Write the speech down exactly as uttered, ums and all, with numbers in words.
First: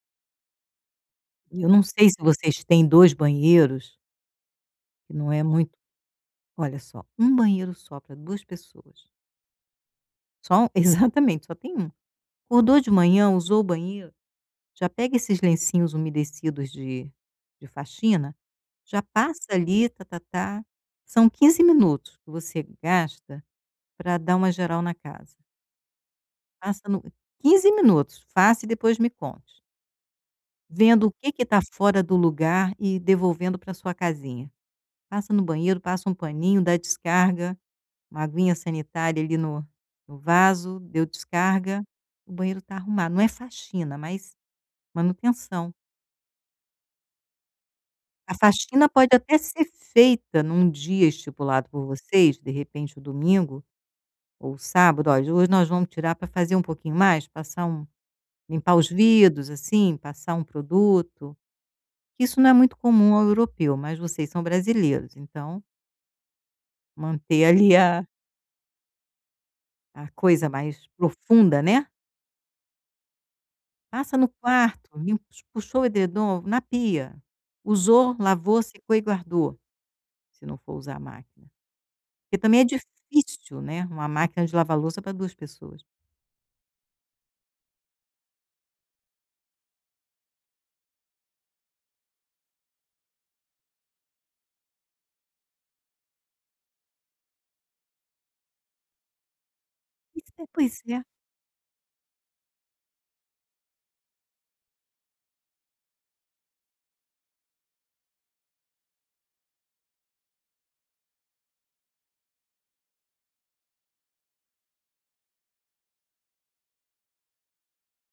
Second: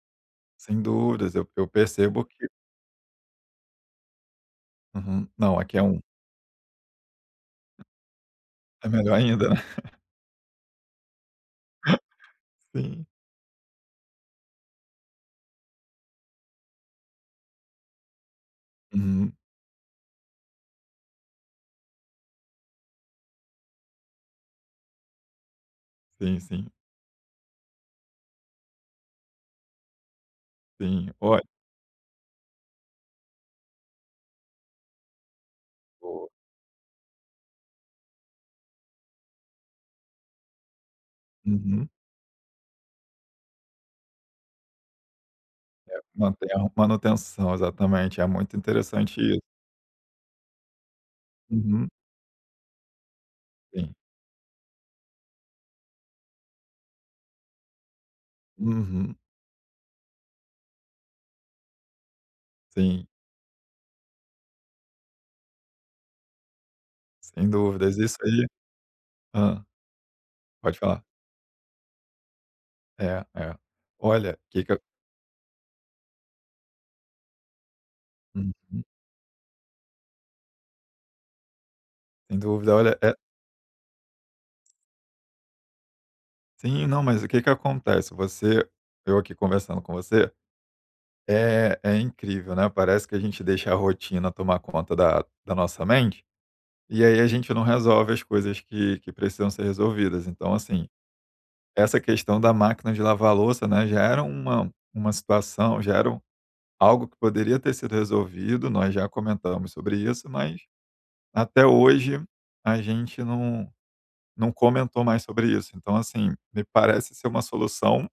Sem dúvidas, eu eu Eu não sei se percebo que vocês têm dois banheiros que Uhum. não é Não, muito aqui é um olha só, um banheiro só pra duas É pessoas. melhor ainda, né. Só u exatamente, só tem um. Acordou de Sim. manhã, usou o banheiro, já pega esses lencinhos umedecidos de de faxina, já Uhum. passa ali, tá-tá-tá, são quinze minutos que você gasta pra dar uma geral na casa. Sim, sim. Faça no quinze minutos, faça e depois me conte. Vendo Sim, o que olha que tá fora do lugar e devolvendo para sua casinha, passa no banheiro, passa um Boa. paninho, dá descarga, uma aguinha sanitária ali no no vaso, deu descarga, Uhum. o banheiro tá arrumado, não é faxina mas manutenção. É. Manter a manutenção, exatamente, é A muito faxina pode interessante até i ser feita em um dia estipulado por Uhum. vocês, de repente o domingo Sim. ou sábado: "Olha, hoje nós vamos tirar pra fazer um pouquinho mais", passar um limpar os Uhum. vidros, assim, passar um produto, que isso não é muito Sim. comum ao europeu, mas vocês são brasileiros, então manter Sem ali dúvidas, a isso aí hã. a coisa Pode mais falar. profunda, né. É, é. Passa no Olha, que que a quarto, limpa os puxou o edredom na pia, usou, lavou, Uhum. secou e guardou, se não for usar a máquina. Sem Porque também é dúvida, olha, é difícil, né, uma máquina de lavar louça para duas pessoas. Sim. Não, mas o que que acontece, você eu aqui conversando com você, é é incrível, né, parece que a gente deixa a rotina tomar conta da da nossa mente, e aí a gente não resolve as coisas que que precisam ser Pois resolvidas. é Então, pois assim, é. essa questão da máquina de lavar louça, né, já era uma uma situação já era o algo que poderia ter sido resolvido, nós já comentamos sobre isso, mas até hoje a gente não não comentou mais sobre isso. Então, assim, me parece ser uma solução